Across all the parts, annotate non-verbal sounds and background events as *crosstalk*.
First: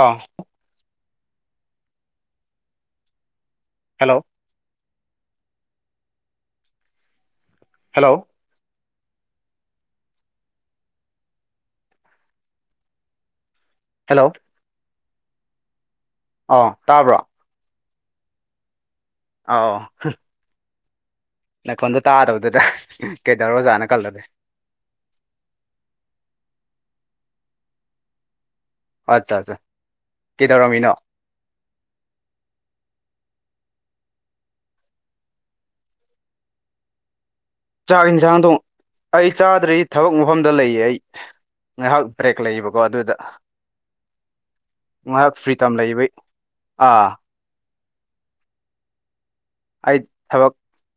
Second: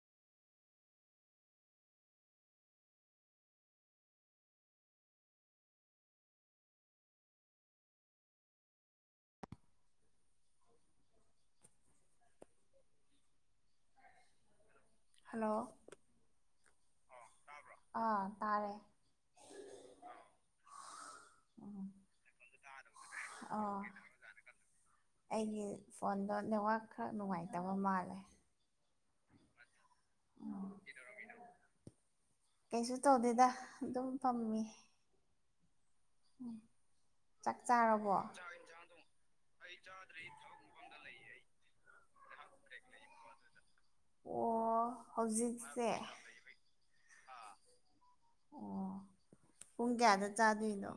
ꯑꯥ hello hello hello hello ꯑꯧ ꯇꯥꯕ꯭ꯔꯣ ꯇꯥꯕ꯭ꯔꯣ ꯑ ꯇꯥꯔꯦ ꯑꯧ ꯍꯝ ꯎꯝ ꯅꯥꯈꯣꯟꯗꯣ ꯇꯥꯗꯕꯗꯨꯗ ꯑꯥ ꯀꯩꯗꯧꯔꯖꯥꯅꯣ ꯈꯜꯂꯨꯔꯦ꯫ ꯑꯩꯒꯤ ꯐꯣꯟꯗꯣ ꯅꯦꯠꯋꯥꯛ ꯈꯔ ꯅꯨꯡꯉꯥꯏꯇꯕ ꯃꯥꯜꯂꯦ꯫ ꯑꯠꯆꯥ ꯆꯥ ꯎꯝ ꯀꯤꯗꯧꯔꯝꯃꯤꯅꯣ ꯀꯩꯁꯨ ꯇꯧꯗꯦꯗ ꯑꯗꯨꯝ ꯐꯝꯃꯤ ꯎꯝ ꯆꯥꯛ ꯆꯥꯔꯕꯣ ꯆꯥꯛ ꯏꯟꯖꯥꯡ ꯑꯩ ꯆꯥꯗ꯭ꯔꯤ ꯊꯕꯛ ꯃꯐꯝꯗ ꯂꯩꯌꯦ ꯑꯩ ꯉꯥꯏꯍꯥꯛ ꯕ꯭ꯔꯦꯛ ꯂꯩꯕꯀꯣ ꯑꯗꯨꯗ ꯑꯣ ꯉꯥꯏꯔꯥꯛ ꯐ꯭ꯔꯤꯗꯝ ꯂꯩꯕꯩ ꯑꯥ ꯍꯥ ꯑꯣ ꯄꯨꯡ ꯑꯩ ꯀꯌꯥꯗ ꯊꯕꯛ ꯆꯥꯗꯨꯏꯅꯣ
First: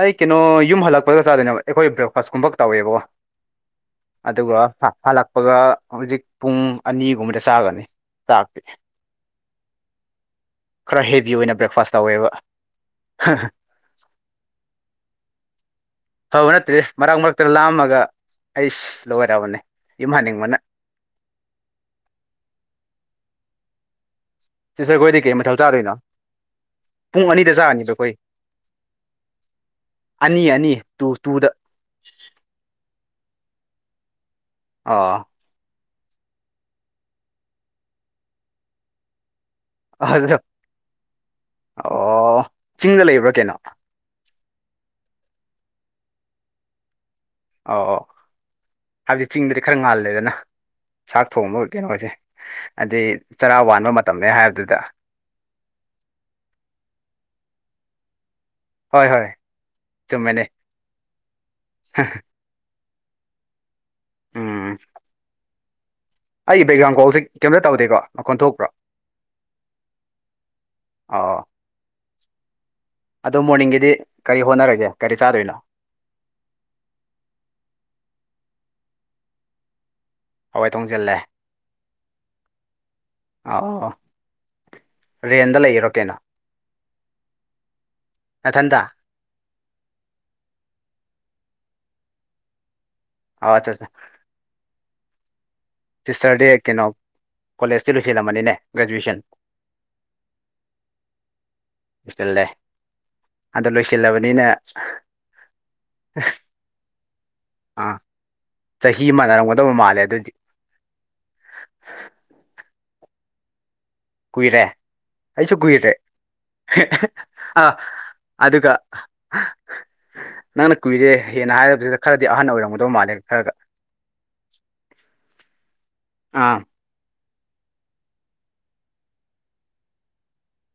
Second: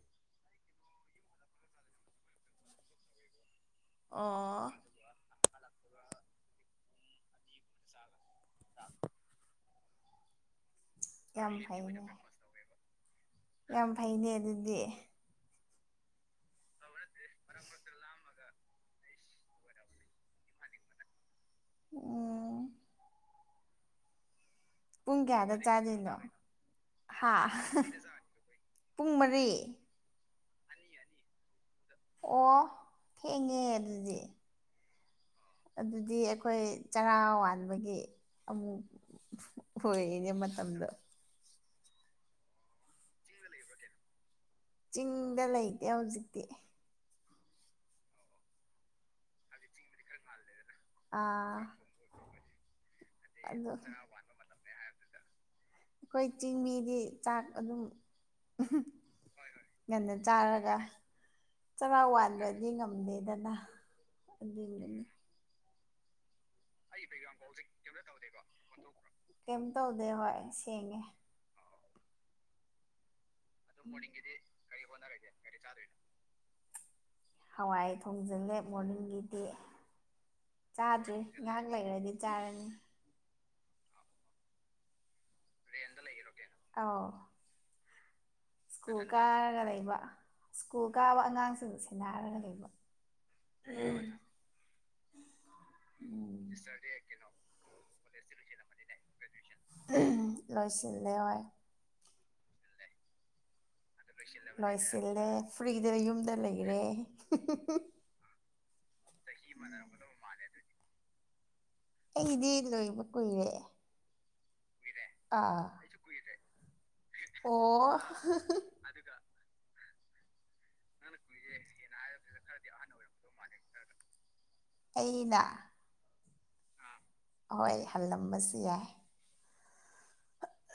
ꯑꯩ ꯀꯩꯅꯣ ꯌꯨꯝ ꯍꯜꯂꯛꯄꯒ ꯆꯥꯗꯣꯏꯅꯦꯕ ꯑꯩꯈꯣꯏ ꯕ꯭ꯔꯦꯛꯐꯥꯁꯀꯨꯝꯕ ꯇꯧꯋꯦꯕꯣ꯫ ꯑꯗꯨꯒ ꯑꯣ ꯍꯥ ꯍꯜꯂꯛꯄꯒ ꯍꯧꯖꯤꯛ ꯄꯨꯡ ꯑꯅꯤꯒꯨꯝꯕꯗ ꯆꯥꯒꯅꯤ ꯆꯥꯛꯇꯤ꯫ ꯈꯔ ꯍꯦꯕꯤ ꯌꯥꯝ ꯑꯣꯏꯅ ꯕ꯭ꯔꯦꯛꯐꯥꯁ ꯐꯩꯅꯦ ꯇꯧꯋꯦꯕ ꯌꯥꯝ ꯐꯩꯅꯦ ꯑꯗꯨꯗꯤ ꯐꯕ ꯅꯠꯇꯦ ꯃꯔꯛ ꯃꯔꯛꯇ ꯂꯥꯝꯃꯒ ꯑꯩꯁ ꯂꯣꯏꯔꯕꯅꯦ ꯌꯨꯝ ꯍꯟꯅꯤꯡꯕꯅ꯫ ꯎꯝ ꯁꯤꯁꯇꯔ ꯈꯣꯏꯗꯤ ꯄꯨꯡ ꯀꯩ ꯃꯊꯦꯜ ꯀꯌꯥꯗ ꯆꯥꯗꯣꯏꯅꯣ ꯆꯥꯗꯨꯏꯅꯣ ꯄꯨꯡ ꯍꯥ ꯑꯅꯤꯗ ꯆꯥꯔꯅꯤꯕ ꯑꯩꯈꯣꯏ ꯄꯨꯡ ꯃꯔꯤ ꯑꯅꯤ ꯑꯅꯤ ꯑꯣ ꯊꯦꯡꯉꯦ ꯑꯗꯨꯗꯤ ꯑꯣ ꯑꯗꯨꯗꯤ ꯑꯩꯈꯣꯏ ꯆꯔꯥ ꯋꯥꯟꯕꯒꯤ ꯑꯃꯨꯛ ꯍꯣꯏꯌꯦꯅꯦ ꯑꯗꯨꯗꯣ ꯃꯇꯝꯗꯣ ꯑꯣ ꯆꯤꯡꯗ ꯂꯩꯕ꯭ꯔꯥ ꯀꯩꯅꯣ ꯆꯤꯡꯗ ꯂꯩꯇꯦ ꯍꯧꯖꯤꯛꯇꯤ ꯑ ꯑꯣ ꯍꯥꯏꯕꯗꯤ ꯆꯤꯡꯗꯗꯤ ꯈꯔ ꯉꯥꯜꯂꯦꯗꯅ ꯆꯥꯛ ꯑꯥ ꯊꯣꯡꯕ ꯀꯩꯅꯣꯁꯦ ꯑꯗꯩ ꯆꯔꯥ ꯑꯗꯣ ꯋꯥꯟꯕ ꯃꯇꯝꯅꯦ ꯍꯥꯏꯕꯗꯨꯗ꯫ ꯑꯈꯣꯏ ꯆꯤꯡꯃꯤꯗꯤ ꯆꯥꯛ ꯑꯗꯨꯝ ꯍꯣꯏ ꯍꯣꯏ ꯉꯟꯅ ꯆꯨꯝꯃꯦꯅꯦ ꯆꯥꯔꯒ ꯆꯔꯥ ꯋꯥꯟꯗ꯭ꯔꯗꯤ ꯉꯝꯗꯦꯗꯅ ꯎꯝ ꯑꯗꯨꯗꯨꯅꯤ ꯑꯩꯒꯤ ꯕꯦꯛꯒ꯭ꯔꯥꯎꯟ ꯀꯣꯜꯁꯦ ꯀꯩꯝꯇ ꯇꯧꯗꯦꯀꯣ ꯃꯈꯣꯟ ꯊꯣꯛꯄ꯭ꯔꯣ *unintelligible* ꯀꯩꯝ ꯇꯧꯗꯦ ꯍꯣꯏ ꯁꯦꯡꯉꯦ ꯑꯣ ꯑꯗꯣ ꯃꯣꯔꯅꯤꯡꯒꯤꯗꯤ ꯀꯔꯤ ꯍꯣꯠꯅꯔꯒꯦ ꯀꯔꯤ ꯆꯥꯗꯣꯏꯅꯣ꯫ ꯍꯋꯥꯏ ꯊꯣꯡꯖꯤꯜꯂꯦ ꯃꯣꯔꯅꯤꯡꯒꯤꯗꯤ ꯍꯋꯥꯏ ꯊꯣꯡꯖꯤꯜꯂꯦ ꯆꯥꯗ꯭ꯔꯤ ꯉꯍꯥꯛ ꯂꯩꯔꯗꯤ ꯆꯥꯔꯅꯤ ꯑꯥꯎ ꯑꯥꯎ ꯑꯊꯟꯗ ꯁ꯭ꯀꯨꯜ ꯀꯥꯔꯒ ꯂꯩꯕ ꯁ꯭ꯀꯨꯜ ꯀꯥꯕ ꯑꯉꯥꯡꯁꯤꯡ ꯁꯦꯟꯅꯔꯒ ꯂꯩꯕ꯫ ꯑꯣ ꯑꯠꯆꯥ ꯆꯥ ꯇꯤꯁꯇꯔꯗꯤ ꯀꯩꯅꯣ ꯀꯣꯂꯦꯖꯇꯤ ꯂꯣꯏꯁꯤꯜꯂꯝꯃꯅꯤꯅꯦ ꯒ꯭ꯔꯦꯖꯨꯋꯦꯁꯟ ꯂꯣꯏꯁꯤꯜꯂꯦ ꯍꯣꯏ ꯁꯤꯜꯂꯦ ꯑꯗꯣ ꯂꯣꯏ ꯂꯣꯏꯁꯤꯜꯂꯦ ꯐ꯭ꯔꯤꯗ ꯌꯨꯝꯗ ꯂꯩꯔꯦ꯫ ꯑꯥ ꯆꯍꯤ ꯃꯅꯔꯝꯒꯗꯧꯕ ꯃꯥꯜꯂꯦ ꯑꯗꯨꯗꯤ ꯑꯩꯗꯤ ꯂꯣꯏꯕ ꯀꯨꯏꯔꯦ ꯀꯨꯏꯔꯦ ꯑꯩꯁꯨ ꯑꯥ ꯀꯨꯏꯔꯦ ꯑꯣ ꯑ ꯑꯗꯨꯒ ꯅꯪꯅ ꯀꯨꯏꯔꯦ ꯍꯦꯟꯅ ꯍꯥꯏꯕꯗꯨꯗ ꯈꯔꯗꯤ ꯑꯍꯟꯅ ꯑꯣꯏꯔꯝꯒꯗꯧ ꯃꯥꯜꯂꯦ ꯈꯔꯒ ꯑꯩꯅ ꯑꯥ ꯍꯣꯏ ꯍꯜꯂꯝꯕꯁꯨ ꯌꯥꯏ꯫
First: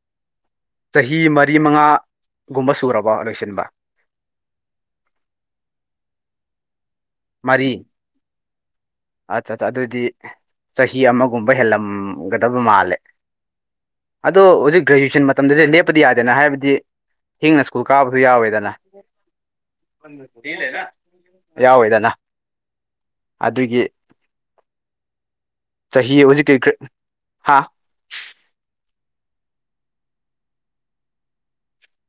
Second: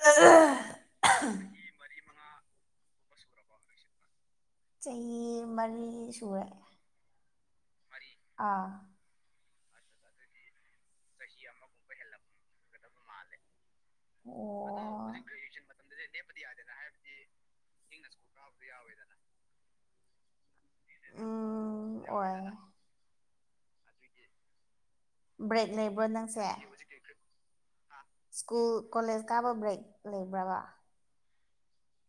ꯑ ꯆꯍꯤ ꯃꯔꯤ ꯃꯉꯥꯒꯨꯝꯕ ꯁꯨꯔꯕ ꯂꯣꯏꯁꯤꯟꯕ ꯆꯍꯤ ꯃꯔꯤ ꯁꯨꯔꯦ ꯃꯔꯤ ꯑꯥ ꯑꯠ ꯑꯠꯆꯥ ꯑꯗꯨꯗꯤ ꯆꯍꯤ ꯑꯃꯒꯨꯝꯕ ꯍꯦꯜꯂꯝꯒꯗꯕ ꯃꯥꯜꯂꯦ ꯑꯗꯣ ꯍꯧꯖꯤꯛ ꯑꯣ ꯒ꯭ꯔꯦꯖꯨꯋꯦꯁꯟ ꯃꯇꯝꯗꯗꯤ ꯂꯦꯞꯄꯗꯤ ꯌꯥꯗꯦꯅ ꯍꯥꯏꯕꯗꯤ ꯊꯦꯡꯅ ꯁ꯭ꯀꯨꯜ ꯀꯥꯕꯁꯨ ꯌꯥꯎꯋꯦꯗꯅ ꯎꯝ ꯌꯥꯎꯋꯦꯗꯅ ꯑꯗꯨꯒꯤ ꯕ꯭ꯔꯦꯛꯅꯦꯕ ꯆꯍꯤ ꯅꯪꯁꯦ ꯍꯧꯖꯤꯛꯀꯤ ꯍꯥ ꯁ꯭ꯀꯨꯜ ꯀꯣꯂꯦꯖ ꯀꯥꯕ ꯕ꯭ꯔꯦꯛ ꯂꯩꯕ꯭ꯔꯥꯕ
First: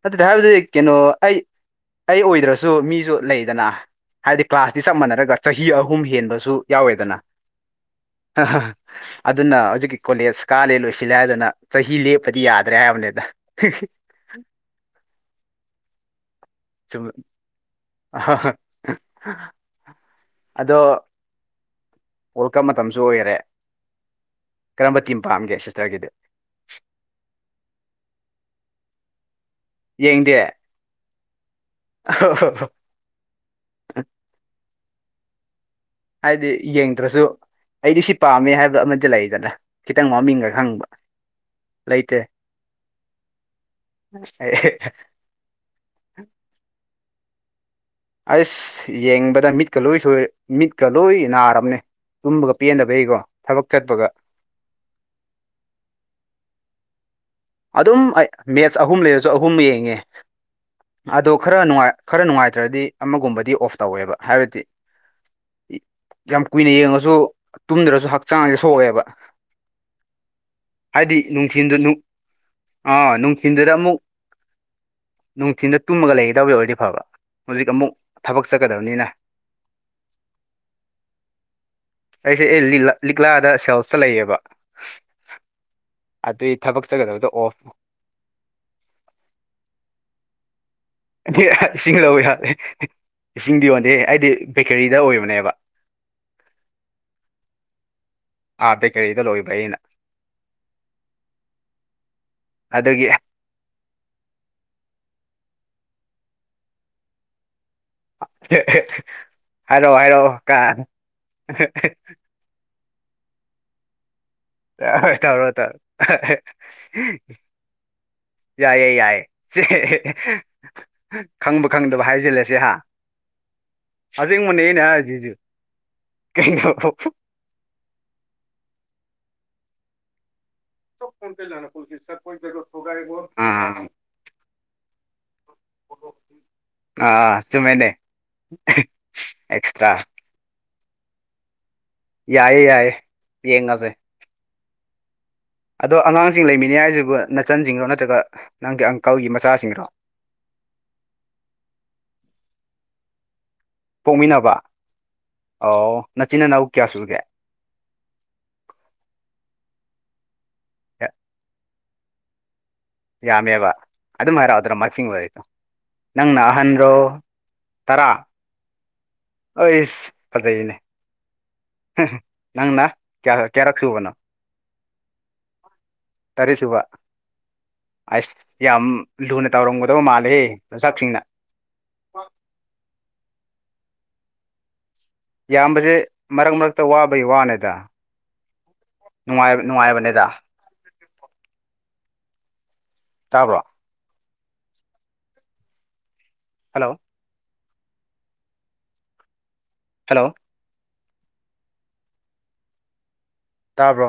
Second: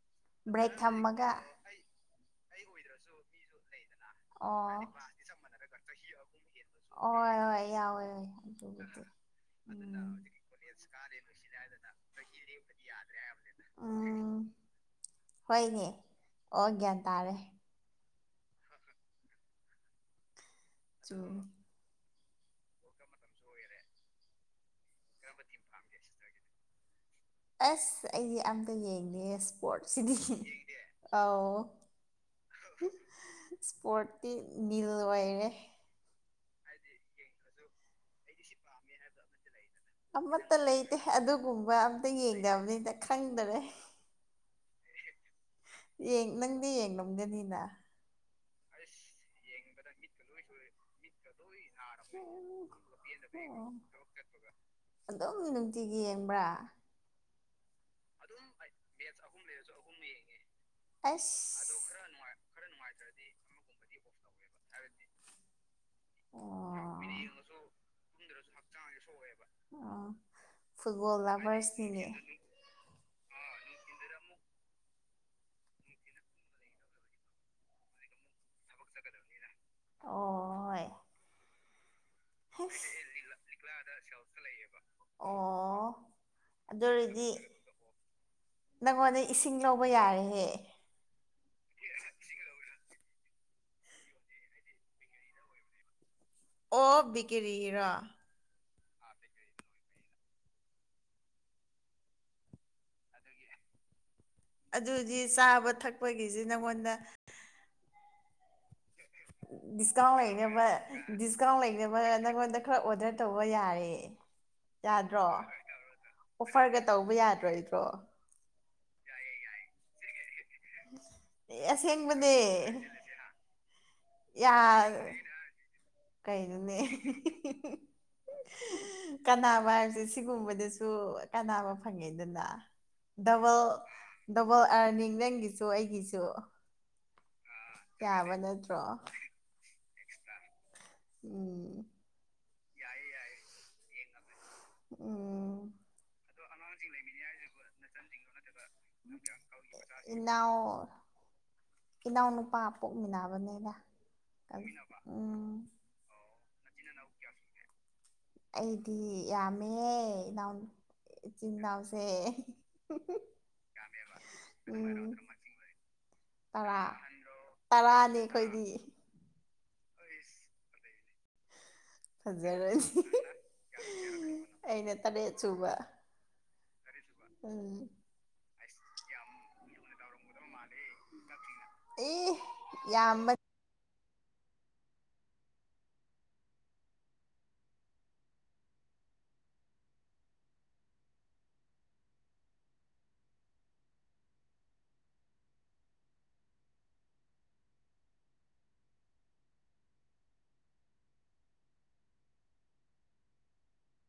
ꯑꯗꯨꯗꯤ ꯍꯥꯏꯕꯗꯤ ꯀꯩꯅꯣ ꯊꯝꯃꯒ ꯑꯩ ꯑꯩ ꯑꯣꯏꯗ꯭ꯔꯁꯨ ꯃꯤꯁꯨ ꯂꯩꯗꯅ ꯍꯥꯏꯗꯤ ꯑꯣ ꯀ꯭ꯂꯥꯁꯇꯤ ꯆꯞ ꯃꯥꯟꯅꯔꯒ ꯆꯍꯤ ꯑꯍꯨꯝ ꯍꯦꯟꯕꯁꯨ ꯌꯥꯎꯋꯦꯗꯅ ꯍꯣꯏ ꯍꯣꯏ ꯌꯥꯎꯋꯦ ꯑꯗꯨꯕꯨꯗꯤ ꯑꯗꯨꯅ ꯍꯧꯖꯤꯛꯀꯤ ꯀꯣꯂꯦꯖ ꯀꯥꯂꯦ ꯂꯣꯏꯁꯤꯜꯂꯦ ꯍꯥꯏꯗꯅ ꯆꯍꯤ ꯂꯦꯞꯄꯗꯤ ꯌꯥꯗ꯭ꯔꯦ ꯍꯥꯏꯕꯅꯦꯗ ꯎꯝ ꯍꯣꯏꯅꯦ ꯑꯣ ꯒ꯭ꯌꯥꯟ ꯇꯥꯔꯦ ꯑ *unintelligible* ꯆꯨꯝ ꯋꯥꯔꯜ ꯀꯞ ꯃꯇꯝꯁꯨ ꯑꯣꯏꯔꯦ ꯀꯔꯝꯕ ꯇꯤꯝ ꯄꯥꯝꯒꯦ ꯁꯤꯁꯇꯔꯒꯤꯗꯤ ꯑꯁ ꯑꯩꯗꯤ ꯑꯝꯇ ꯌꯦꯡꯗꯦ ꯏꯁꯄꯣꯔꯠꯁꯤꯗꯤ ꯌꯦꯡꯗꯦ ꯑꯥꯎ *unintelligible* ꯁꯄꯣꯔꯠꯇꯤ ꯅꯤꯜ ꯑꯣꯏꯔꯦ ꯍꯥꯏꯗꯤ ꯌꯦꯡꯗ꯭ꯔꯁꯨ ꯑꯩꯗꯤ ꯁꯤ ꯄꯥꯝꯃꯦ ꯍꯥꯏꯕꯗꯣ ꯑꯃꯗꯤ ꯂꯩꯗꯅ ꯈꯤꯇꯪ ꯃꯃꯤꯡꯒ ꯑꯃꯠꯇ ꯈꯪꯕ ꯂꯩꯇꯦ ꯑꯗꯨꯒꯨꯝꯕ ꯑꯝꯇ ꯂꯩꯇꯦ ꯌꯦꯡꯗꯕꯅꯤꯅ ꯈꯪꯗꯔꯦ *unintelligible* ꯅꯪꯗꯤ ꯌꯦꯡꯝꯒꯅꯤꯅ ꯑꯁ ꯌꯦꯡꯕꯗ ꯃꯤꯠꯀ ꯂꯣꯏ ꯁꯣꯏ ꯃꯤꯠꯀ ꯂꯣꯏ ꯅꯥꯔꯕꯅꯦ ꯇꯨꯝꯕꯒ ꯄꯦꯟꯗꯕꯩꯀꯣ ꯊꯕꯛ ꯆꯠꯄꯒ ꯑꯗꯨꯝ ꯅꯨꯡꯇꯤꯒꯤ ꯌꯦꯡꯕ꯭ꯔꯥ ꯑꯗꯨꯝ ꯑꯩ ꯃꯦꯠꯁ ꯑꯍꯨꯝ ꯂꯩꯔꯁꯨ ꯑꯍꯨꯝ ꯌꯦꯡꯉꯦ ꯑꯗꯣ ꯑꯁ ꯈꯔꯅꯨꯡꯉꯥꯏ ꯈꯔ ꯅꯨꯡꯉꯥꯏꯇ꯭ꯔꯗꯤ ꯑꯃꯒꯨꯝꯕꯗꯤ ꯑꯣꯐ ꯇꯧꯋꯦꯕ ꯍꯥꯏꯕꯗꯤ ꯏ ꯌꯥꯝ ꯀꯨꯏꯅ ꯑꯣ ꯌꯦꯡꯉꯁꯨ ꯇꯨꯝꯗ꯭ꯔꯁꯨ ꯍꯛꯆꯥꯡꯁꯦ ꯁꯣꯛꯑꯦꯕ ꯑꯣ ꯍꯥꯏꯗꯤ ꯐꯨꯠꯕꯣꯜ ꯅꯨꯡꯊꯤꯟꯗ ꯂꯚꯔꯁꯅꯤꯅꯦ ꯑꯥ ꯅꯨꯡꯊꯤꯟꯗꯨꯗ ꯑꯃꯨꯛ ꯅꯨꯡꯊꯤꯟꯗ ꯇꯨꯝꯃꯒ ꯂꯩꯒꯗꯕ ꯑꯣꯏꯔꯗꯤ ꯐꯕ ꯍꯧꯖꯤꯛ ꯑꯃꯨꯛ ꯊꯕꯛ ꯆꯠꯀꯗꯕꯅꯤꯅ ꯑꯣ ꯑꯩꯁꯦ ꯑꯦ ꯂꯤꯛꯂꯥ ꯂꯤꯛꯂꯥꯗ ꯁꯦꯜꯁꯇ ꯁꯦꯜ ꯂꯩꯌꯦꯕ ꯑꯣ ꯑꯗꯨꯏ ꯊꯕꯛ ꯑꯗ ꯔꯗꯤ ꯆꯠꯀꯗꯕꯗꯣ ꯑꯣꯐ ꯅꯪꯉꯣꯟꯗ ꯏꯁꯤꯡ ꯂꯧꯕ ꯌꯥꯔꯦꯍꯦ ꯏꯁꯤꯡ ꯂꯧꯋꯤ ꯌꯥꯂꯦ ꯏꯁꯤꯡꯗꯤ ꯌꯣꯟꯗꯦ ꯑꯩꯗꯤ ꯕꯦꯀꯔꯤꯗ ꯑꯣꯏꯕꯅꯦꯕ *inaudible* ꯑꯣ ꯕꯦꯀꯦꯔꯤ ꯔꯥ ꯑ ꯕꯦꯀꯔꯤꯗ ꯂꯣꯏꯕ ꯑꯩꯅ ꯑꯗꯒꯤ ꯑꯗꯨꯗꯤ ꯆꯥꯕ ꯊꯛꯄꯒꯤꯁꯤ ꯅꯪꯉꯣꯟꯗ ꯍꯥꯏꯔꯛꯑꯣ ꯗꯤꯁꯀꯥꯎꯟ ꯍꯥꯏꯔꯛꯑꯣ ꯀ ꯂꯩꯅꯕ ꯗꯤꯁꯀꯥꯎꯟ ꯂꯩꯅꯕ ꯅꯪꯉꯣꯟꯗ ꯈꯔ ꯑꯣꯗꯔ ꯇꯧꯕ ꯌꯥꯔꯦ ꯌꯥꯗ꯭ꯔꯣ ꯇꯧꯔꯣ ꯇꯧꯔꯣ ꯑꯣꯐꯔꯒ ꯇꯧꯕ ꯌꯥꯗ꯭ꯔꯣ ꯑꯩꯕꯣ ꯌꯥꯏꯌ‌ꯦ ꯌꯥꯏꯌꯦ ꯁꯦ ꯑꯦ ꯈꯪꯕ ꯈꯪꯗꯕ ꯑꯁꯦꯡꯕꯅꯦ ꯍꯥꯏꯖꯤꯜꯂꯁꯦ ꯍꯥ ꯑꯁꯦꯡꯕꯅꯦ ꯑꯩꯅ ꯌꯥꯔ ꯍꯥꯏꯔꯤꯁꯤꯁꯨ ꯀꯩꯅꯣ ꯀꯩꯅ‌ꯣꯅꯦ ꯀꯥꯟꯅꯥꯕ ꯍꯥꯏꯕꯁꯦ ꯁꯤꯒꯨꯝꯕꯗ ꯨꯁꯨ ꯀꯥꯟꯅꯥꯕ ꯐꯪꯉꯦꯗꯅ ꯗꯕꯜ ꯑꯥ ꯗꯕꯜ ꯑꯔꯅꯤꯡ ꯅꯪꯒꯤ ꯁꯨ ꯑꯩꯒꯤꯁꯨ ꯑꯥ ꯆꯨꯝꯃꯦꯅꯦ ꯌꯥꯕ ꯅꯠꯇ꯭ꯔꯣ ꯑꯦꯛꯁꯇ꯭ꯔꯥ *unintelligible* ꯎꯝ ꯌꯥꯏꯌꯦ ꯌꯥꯏꯌꯦ ꯌꯦꯡꯉꯖ‌ꯦ ꯎꯝ ꯑꯗꯣ ꯑꯉꯥꯡꯁꯤꯡ ꯂꯩꯃꯤꯟꯅꯩ ꯍꯥꯏꯁꯤꯕꯨ ꯅꯆꯟꯁꯤꯡꯔꯣ ꯅꯠꯇ꯭ꯔꯒ ꯅꯪꯒꯤ ꯑꯪꯀꯜꯒꯤ ꯃꯆꯥꯁꯤꯡꯔꯣ ꯏꯅꯥꯎ ꯏꯅꯥꯎ ꯅꯨꯨꯄꯥ ꯄꯣꯛꯃꯤꯟꯅꯕꯅ‌ꯦꯗꯥ ꯄꯣꯛꯃꯤꯟꯅꯕ ꯑꯧ ꯅꯆꯤꯟ ꯅꯅꯥꯎ ꯀꯌꯥ ꯁꯨꯒꯦ ꯑꯩꯗꯤ ꯌꯥꯝꯃꯦꯍ‌‌ꯦ ꯏꯅꯥꯎ ꯏꯆꯤꯟ ꯏꯅꯥꯎꯁꯦ ꯌꯥꯝꯃꯦꯕ ꯑꯗꯨꯝ ꯍꯥꯏꯔꯛꯑꯣꯗ꯭ꯔꯣ ꯃꯁꯤꯡ ꯎꯝ ꯑꯣꯏꯔꯤꯗ‌ꯣ ꯅꯪꯅ ꯇꯔꯥ ꯑꯍꯟꯔꯣ ꯇꯔꯥ ꯇꯔꯥꯅꯤ ꯑꯩꯈꯣꯏꯗꯤ ꯑꯩꯁ ꯐꯖꯩꯅꯦ ꯅꯪꯅ ꯐꯖꯔꯅꯤ ꯀꯌꯥ ꯀꯌꯥꯔꯛ ꯁꯨꯕꯅꯣ ꯑꯩꯅ ꯇꯔꯦꯠ ꯁꯨꯕ ꯇꯔꯦꯠ ꯁꯨꯕ ꯇꯔ‌ꯦꯠ ꯁꯨꯕ ꯎꯝ ꯑꯁ ꯌꯥꯝ ꯂꯨꯅ ꯇꯥꯎꯔꯝꯒꯗꯕ ꯃꯥꯜꯂꯦꯍ‌ꯦ *unintelligible* ꯏ ꯌꯥꯝꯃ ꯌꯥꯝꯕꯁꯦ ꯃꯔꯛ ꯃꯔꯛꯇ ꯋꯥꯕꯩ ꯋꯥꯅꯦꯗ ꯅꯨꯡꯉꯥꯏ ꯅꯨꯡꯉꯥꯏꯕꯅꯦꯗ ꯇꯥꯕ꯭ꯔꯣ ꯍꯜꯂꯣ ꯍꯜꯂꯣ ꯇꯥꯕ꯭ꯔꯣ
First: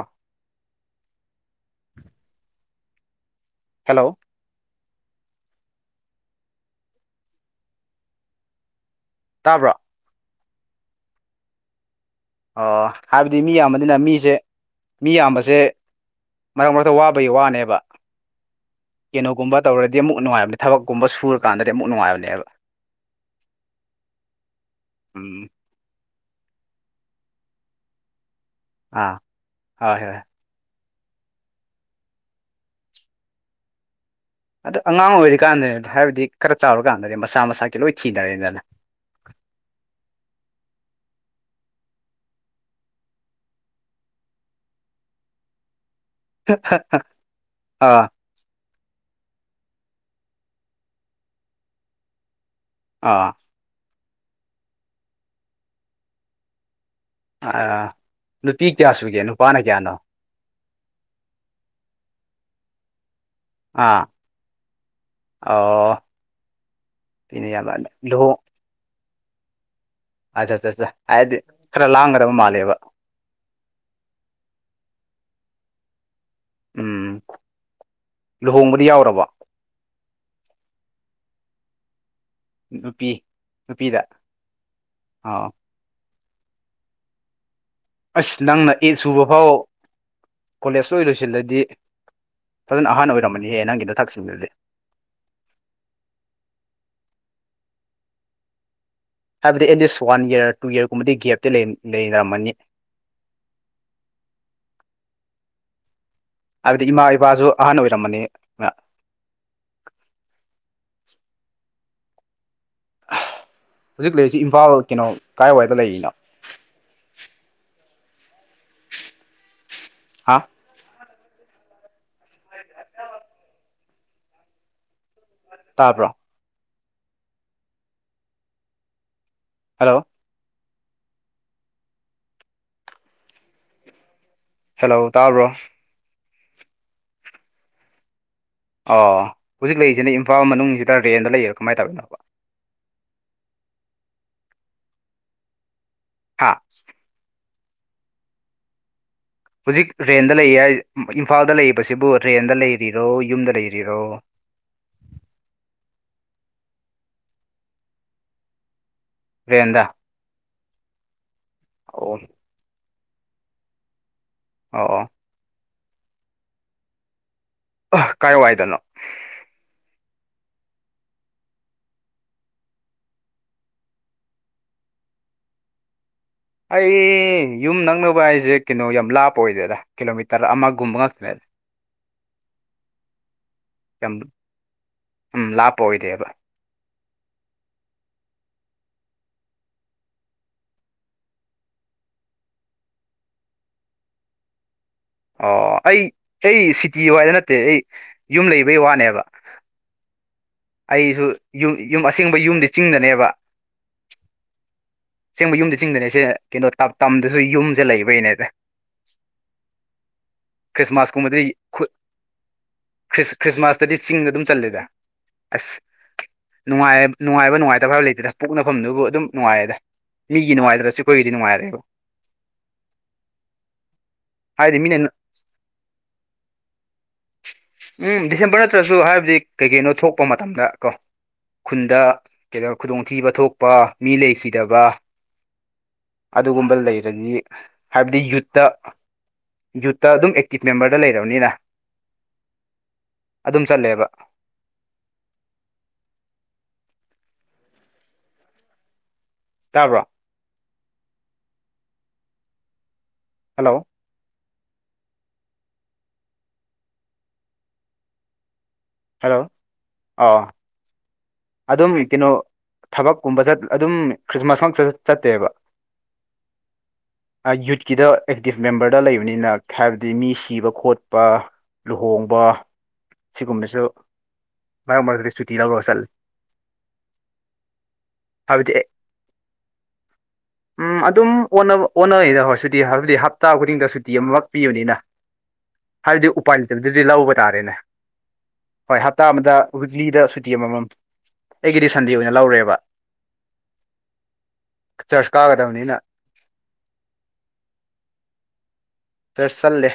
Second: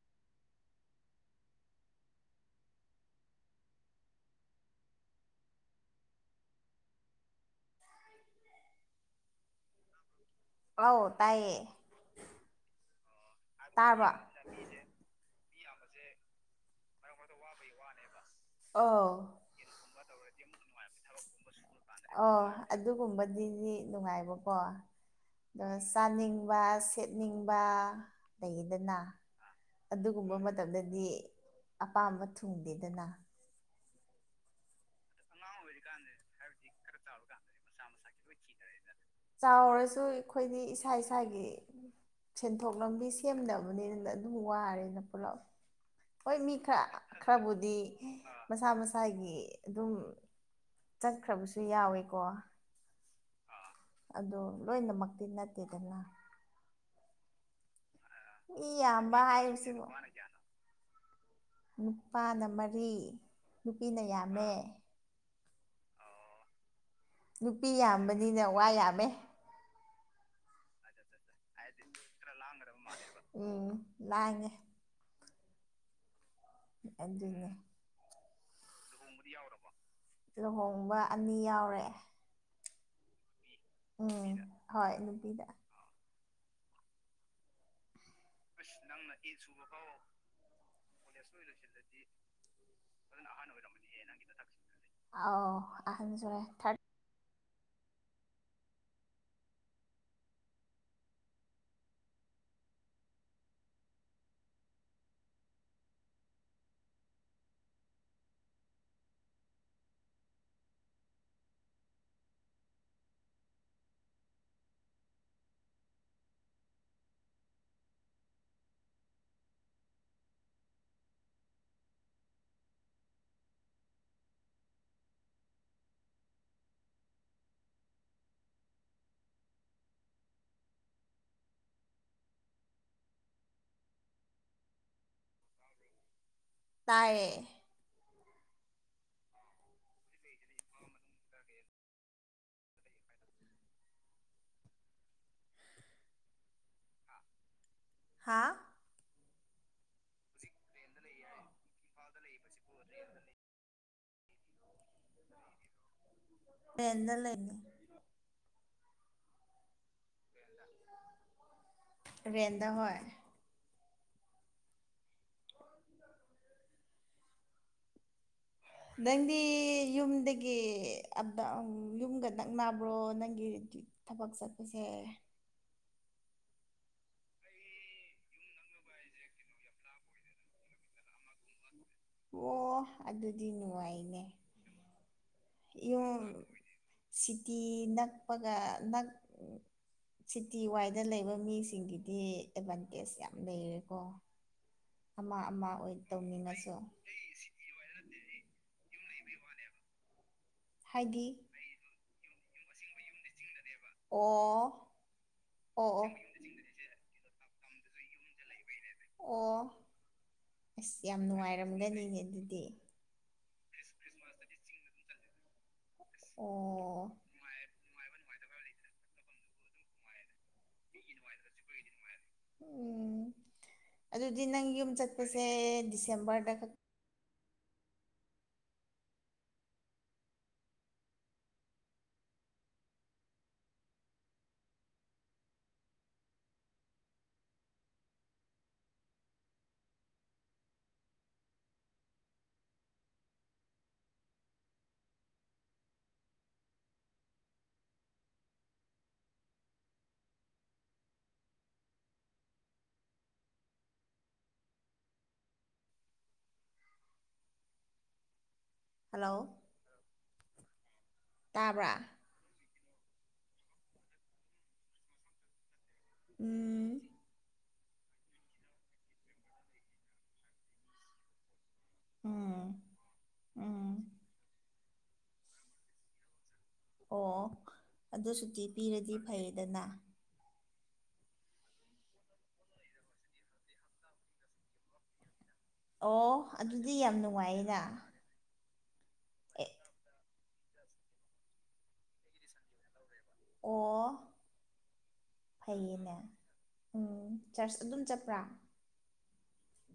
ꯍꯜꯂꯣ *unintelligible* ꯇꯥꯕ꯭ꯔꯣ ꯑꯧ ꯇꯥꯏꯌꯦ ꯑꯣ ꯍꯥꯏꯕꯗꯤ ꯃꯤ ꯌꯥꯝꯕꯅꯤꯅ ꯃꯤꯖ‌ꯦꯃꯤ ꯌꯥꯝꯕꯖ‌ꯦ ꯁ‌ꯦ ꯃꯔꯛ ꯃꯔꯛꯇ ꯋꯥꯕꯩ ꯋꯥꯅ‌ꯦꯕ ꯑ‌ꯣ ꯀꯩꯅꯣꯒꯨꯝꯕ *unintelligible* ꯑꯃꯨꯛ ꯇꯧꯔꯗꯤ ꯅꯨꯡꯉꯥꯏꯕꯅꯦ ꯃꯨꯛ ꯊꯕꯛꯀꯨꯝꯕ ꯁꯨꯔꯀꯥꯟꯗꯗꯤ ꯑꯃꯨꯛ *unintelligible* ꯑꯣ ꯅꯨꯡꯉꯥꯏꯕꯅꯦꯕ ꯑꯗꯨꯒꯨꯝꯕꯗꯗꯤ ꯅꯨꯡꯉꯥꯏꯕꯀꯣ ꯎꯝ ꯑꯗꯣ ꯆꯥꯅꯤꯡꯕ ꯁꯦꯠꯅꯤꯡꯕ ꯂꯩꯗꯅ ꯑ ꯑꯥ ꯍꯣꯏ ꯍꯣꯏ ꯑꯗꯨꯒꯨꯝꯕ ꯃ ꯇꯝꯗꯗꯤ ꯑꯄꯥꯝꯕ ꯊꯨꯡꯗꯦꯗꯅ ꯑꯗꯣ ꯑꯉꯥꯡ ꯑꯣꯏꯔꯤꯀꯥꯟꯗꯅꯦ ꯍꯥꯏꯕꯗꯤ ꯈꯔ ꯆꯥꯎꯔꯀꯥꯟꯗꯗꯤ ꯃꯁꯥ ꯃꯁꯥꯒꯤ ꯂꯣꯏ ꯊꯤꯅꯔꯦꯗꯅ ꯆꯥꯎꯔꯁꯨ ꯑꯩꯈꯣꯏꯗꯤ ꯏꯁꯥ ꯏꯁꯥꯒꯤ ꯁꯦꯟꯊꯣꯛ ꯂꯝꯕꯤ ꯁꯦꯝꯗꯕꯅꯤꯅ ꯑꯗꯨꯝ ꯋꯥꯔꯦꯅ ꯄꯨꯜꯂꯞ ꯍꯣꯏ ꯃꯤ ꯈꯔ ꯈꯔꯕꯨꯗꯤ ꯑꯥ ꯑ ꯃꯁꯥ ꯃꯁꯥꯒꯤ ꯑꯗꯨꯝ ꯆꯠꯈ꯭ꯔꯕꯁꯨ ꯌꯥꯎꯋꯦꯀꯣ ꯑꯥ ꯑ ꯑꯗꫭ ꯂꯣꯏꯅꯃꯛꯇꯤ ꯅꯠꯇꯦꯗꯅ ꯅꯨꯄꯤ ꯃꯤ ꯀꯌꯥ ꯌꯥꯝꯕ ꯁꯨꯒꯦ ꯅꯨꯄꯥꯅ ꯍꯥꯏꯕꯁꯤꯕꯨ ꯀꯌꯥꯅꯣ ꯅꯨꯄꯥꯅ ꯃꯔꯤ ꯑꯥ ꯅꯨꯄꯤꯅ ꯌꯥꯝꯃꯦ ꯑꯣ ꯅꯨꯄꯤ ꯏꯅꯦꯌꯥꯝꯕ ꯂꯨꯍꯣꯡ ꯌꯥꯝꯕꯅꯤꯅ ꯋꯥ ꯌꯥꯝꯃꯦ ꯑꯆꯥ ꯆꯥ ꯆꯥ ꯍꯥꯏꯗꯤ ꯈꯔ ꯂꯥꯡꯒꯗꯕ ꯃꯥꯜꯂꯦꯕ ꯎꯝ ꯂꯥꯡꯉꯦ ꯑꯗꯨꯅꯦ ꯂꯨꯍꯣꯡꯕ ꯂꯨꯍꯣꯡꯕꯗꯤ ꯌꯥꯎꯔꯕꫭ ꯂꯨꯍꯣꯡꯕ ꯑꯅꯤ ꯌꯥꯎꯔꯛꯑꯦ ꯫ ꯅꯨꯄꯤ ꯅꯨꯄꯤꯗ ꯎꯝ ꯍꯣꯏ ꯅꯨꯄꯤꯗ ꯑꯥ ꯑꯁ ꯅꯪꯅ ꯑꯦꯠ ꯁꯨꯕ ꯐꯥꯎ ꯀꯣꯂꯦꯖ ꯂꯣꯏ ꯂꯣꯏꯁꯤꯜꯂꯗꯤ ꯐꯖꯅ ꯑꯍꯟ ꯑꯣꯏꯔꯝꯃꯅꯤꯍꯦ ꯅꯪꯒꯤ ꯅꯊꯛꯁꯤꯡꯗꯨꯗꯤ꯫ ꯑꯥꯎ ꯑꯍꯟ ꯁꯨꯔꯦ ꯊꯥꯔꯗ ꯍꯥꯏꯕꯗꯤ at list one year two ꯌꯔꯒꯨꯝꯕꯗꯤ ꯒꯦꯞꯇꯤ ꯂꯩꯔ ꯂꯩꯅꯔꯝꯃꯅꯤ꯫ ꯍꯥꯏꯕꯗꯤ ꯏꯃꯥ ꯏꯄꯥꯁꯨ ꯑꯍꯟ ꯑꯣꯏꯔꯝꯃꯅꯤ꯫ ꯍꯧꯖꯤꯛ ꯂꯩꯔꯤꯁꯤ ꯏꯝꯐꯥꯜ ꯀꯩꯅꯣ ꯀꯥꯏꯋꯥꯏꯗ ꯂꯩꯔꯤꯅꯣ꯫ ꯍꯥ ꯇꯥꯕ꯭ꯔꯣ ꯍꯜꯂꯣ ꯍꯦꯜꯂꯣ ꯇꯥꯕ꯭ꯔꯣ ꯇꯥꯏꯌꯦ ꯑꯣ ꯍꯨꯖꯤꯛ ꯂꯩꯔꯤꯁꯤꯅ ꯏꯝꯐꯥꯜ ꯃꯅꯨꯡꯁꯤꯗ ꯔꯦꯟꯗ ꯂꯩꯔꯤꯔꯥ ꯀꯃꯥꯏ ꯇꯧꯔꯤꯅꯣꯕ꯫ ꯍꯥ ꯍꯥꯥ ꯍꯨꯖꯤꯛ ꯔꯦꯟꯗ ꯂꯩꯌꯦ ꯍꯥꯏꯌꯦ ꯏꯝꯐꯥꯜꯗ ꯂꯩꯕꯁꯤꯕꯨ ꯔꯦꯟꯗ ꯂꯩꯔꯤꯔꯣ ꯌꯨꯝꯗ ꯂꯩꯔꯤꯔꯣ꯫ ꯔꯦꯟꯗ ꯂꯩꯕꯅꯤ ꯔꯦꯟꯗ ꯔꯦꯟꯗ ꯑꯣ ꯔꯦꯟꯗ ꯍꯣꯏ ꯑꯣ *inaudible* ꯑ ꯀꯥꯏ ꯋꯥꯏꯗꯅꯣ ꯅꯪꯗꯤ ꯌꯨꯝꯗꯒꯤ ꯑꯞ ꯗꯥꯎꯟ ꯌꯨꯝꯒ ꯅꯛꯅꯕ꯭ꯔꯣ ꯅꯪꯒꯤ ꯔꯦꯟꯗꯤ ꯊꯕꯛ ꯆꯠꯄꯁꯦ꯫ ꯑꯩ ꯌꯨꯝ ꯅꯛꯅꯕ ꯍꯥꯏꯖꯦ ꯀꯩꯅꯣ ꯌꯥꯝ ꯂꯥꯞꯄ ꯑꯣꯏꯗꯦꯗ ꯀꯤꯂꯣꯃꯤꯇꯔ ꯑꯃꯒꯨꯝꯕ ꯉꯥꯛꯇꯅꯦꯗ ꯑꯣ ꯑꯗꯨꯗꯤ ꯌꯥꯝ ꯅꯨꯡꯉꯥꯏꯅꯦ ꯎꯝ ꯂꯥꯞꯄ ꯌꯨꯝ ꯑꯣꯏꯗꯦꯕ ꯁꯤꯇꯤ ꯅꯛꯄꯒ ꯅꯛ ꯁꯤꯇꯤ ꯋꯥꯏꯗ ꯂꯩꯕ ꯃꯤꯁꯤꯡꯒꯤꯗꯤ ꯑꯦꯗꯚꯥꯟꯇꯦꯖ ꯌꯥꯝ ꯂꯩꯔꯦꯀꯣ꯫ ꯑꯃ ꯑꯃ ꯑꯣ ꯑꯣꯏ ꯑꯩ ꯑꯩ ꯇꯧꯅꯤꯡꯉꯁꯨ ꯁꯤꯇꯤ ꯋꯥꯏꯗ ꯅꯠꯇꯦ ꯑꯩ ꯌꯨꯝ ꯂꯩꯕꯩ ꯋꯥꯅꯦꯕ꯫ ꯑꯩꯁꯨ ꯍꯥꯏꯗꯤ ꯌꯨꯝ ꯌꯨꯝ ꯑꯁꯦꯡꯕ ꯌꯨꯝꯗꯤ ꯆꯤꯡꯗꯅꯦꯕ꯫ ꯑꯣ ꯑꯁꯦꯡꯕ ꯌꯨꯝꯗꯤ ꯑꯣ ꯑꯣ ꯆꯤꯡꯗꯅꯦꯁꯦ ꯀꯩꯅꯣ ꯇꯝ ꯇꯝꯗꯁꯨ ꯌꯨꯝꯁꯦ ꯂꯩꯕꯩꯅꯦꯗ꯫ ꯑꯣ ꯑꯁ ꯌꯥꯝ ꯈ꯭ꯔꯤꯁꯃꯥꯁꯀꯨꯝꯕꯗꯤ ꯈꯨ ꯅꯨꯡꯉꯥꯏꯔꯝꯒꯅꯤꯅꯦ ꯑꯗꯨꯗꯤ ꯈ꯭ꯔꯤꯁ ꯈ꯭ꯔꯤꯁꯃꯥꯁꯇꯗꯤ ꯆꯤꯡꯗ ꯑꯗꯨꯝ ꯆꯜꯂꯦꯗ꯫ ꯑꯁ ꯅꯨꯡꯉꯥꯏ ꯑꯣ ꯅꯨꯡꯉꯥꯏꯕ ꯅꯨꯡꯉꯥꯏꯇꯕ ꯍꯥꯏꯕ ꯂꯩꯇꯦꯗ ꯄꯣꯛꯅꯐꯝꯗꯨꯕꯨ ꯑꯗꯨꯝ ꯅꯨꯡꯉꯥꯏꯌꯦꯗ꯫ ꯃꯤꯒꯤ ꯅꯨꯡꯉꯥꯏꯇ꯭ꯔꯁꯨ ꯑꯩꯈꯣꯏꯒꯤꯗꯤ ꯅꯨꯡꯉꯥꯏꯔꯦꯕ ꯎꯝ꯫ ꯑꯗꯨꯗꯤ ꯅꯪ ꯍꯥꯏꯗꯤ ꯌꯨꯝ ꯃꯤꯅ ꯆꯠꯄꯁꯦ ꯗꯤꯁꯦꯝꯕꯔꯗ ꯈꯛ ꯎꯝ ꯗꯤꯁꯦꯝꯕꯔ ꯅꯠꯇ꯭ꯔꯁꯨ ꯍꯥꯏꯕꯗꯤ ꯀꯩ ꯀꯩꯅꯣ ꯊꯣꯛꯄ ꯃꯇꯝꯗ ꯀꯣ꯫ ꯈꯨꯟꯗ ꯀꯩꯗꯧꯔ ꯈꯨꯗꯣꯡꯊꯤꯕ ꯊꯣꯛꯄ ꯃꯤ ꯂꯩꯈꯤꯗꯕ꯫ ꯑꯗꯨꯒꯨꯝꯕ ꯂꯩꯔꯗꯤ ꯍꯥꯏꯕꯗꯤ ꯌꯨꯠꯇ꯫ ꯌꯨꯠꯇ ꯑꯗꯨꯝ ꯑꯦꯛꯇꯤꯞ ꯃꯦꯝꯕꯔꯗ ꯂꯩꯔꯕꯅꯤꯅ꯫ ꯑꯗꯨꯝ ꯆꯥꯠꯂꯦꯕ꯫ ꯇꯥꯕ꯭ꯔꯣ꯫ ꯍꯜꯂꯣ꯫ ꯍꯜꯂꯣ ꯑꯥ꯫ ꯑꯗꯨꯝ ꯇꯥꯕ꯭ꯔꯥ ꯀꯩꯅꯣ ꯊꯕꯛ ꯀꯨꯝꯕ ꯆꯠ ꯑꯗꯨꯝ ꯈ꯭ꯔꯤꯁꯃꯥꯁ ꯉꯥꯛ ꯆ ꯆꯠꯇꯦꯕ꯫ ꯎꯝ꯫ ꯌꯨꯠꯀꯤꯗ ꯑꯦꯛꯇꯤꯞ ꯃꯦꯝꯕꯔꯗ ꯂꯩꯕꯅꯤꯅ ꯍꯥꯏꯕꯗꯤ ꯃꯤ ꯁꯤꯕ ꯈꯣꯠꯄ꯫ ꯂꯨꯍꯣꯡꯕ ꯎꯝ ꯁꯤꯒꯨꯝꯕꯁꯨ ꯎꯝ ꯃꯔꯛ ꯃꯔꯛꯇꯗꯤ ꯁꯨꯇꯤ ꯂꯧꯔꯒ ꯆꯠꯂꯤ꯫ ꯑꯣ ꯑꯗꯨ ꯁꯨꯇꯤ ꯍꯥꯏꯕꯗꯤ ꯑꯦ ꯄꯤꯔꯗꯤ ꯐꯩꯗꯅ꯫ ꯎꯝ꯫ ꯑꯗꯨꯝ ꯑꯣꯟꯕ ꯑꯣꯟꯅꯩꯗ ꯍꯣꯏ ꯁꯨꯇꯤ ꯍꯥꯏꯗꯤ ꯍꯞꯇꯥ ꯈꯨꯗꯤꯡꯗ ꯁꯨꯇꯤ ꯑꯃꯈꯛ ꯄꯤꯕꯅꯤꯅ꯫ ꯍꯥꯏꯗꯤ ꯑꯣ ꯎꯄꯥꯏ ꯑꯗꯨꯗꯤ ꯂꯩꯇꯕꯗꯨꯗꯤ ꯌꯥꯝ ꯂꯧꯕ ꯇꯥꯔꯦꯅꯦ꯫ ꯅꯨꯡꯉꯥꯏꯌꯦꯅ ꯍꯣꯏ ꯍꯞꯇꯥ ꯑꯃꯗ ꯋꯤꯛꯂꯤꯗ ꯁꯨꯇꯤ ꯑꯃꯃꯥꯝ ꯑꯩꯒꯤꯗꯤ ꯁꯟꯗꯦ ꯑꯣꯏꯅ ꯂꯧꯔꯦꯕ꯫ ꯑꯣ ꯆꯔꯆ ꯀꯥꯒꯗꯕꯅꯤꯅ ꯐꯩꯌꯦꯅꯦ꯫ ꯎꯝ ꯆꯔꯆ ꯑꯗꯨꯝ ꯆꯠꯄ꯭ꯔꯥ꯫ ꯆꯔꯆ ꯆꯠꯂꯤ꯫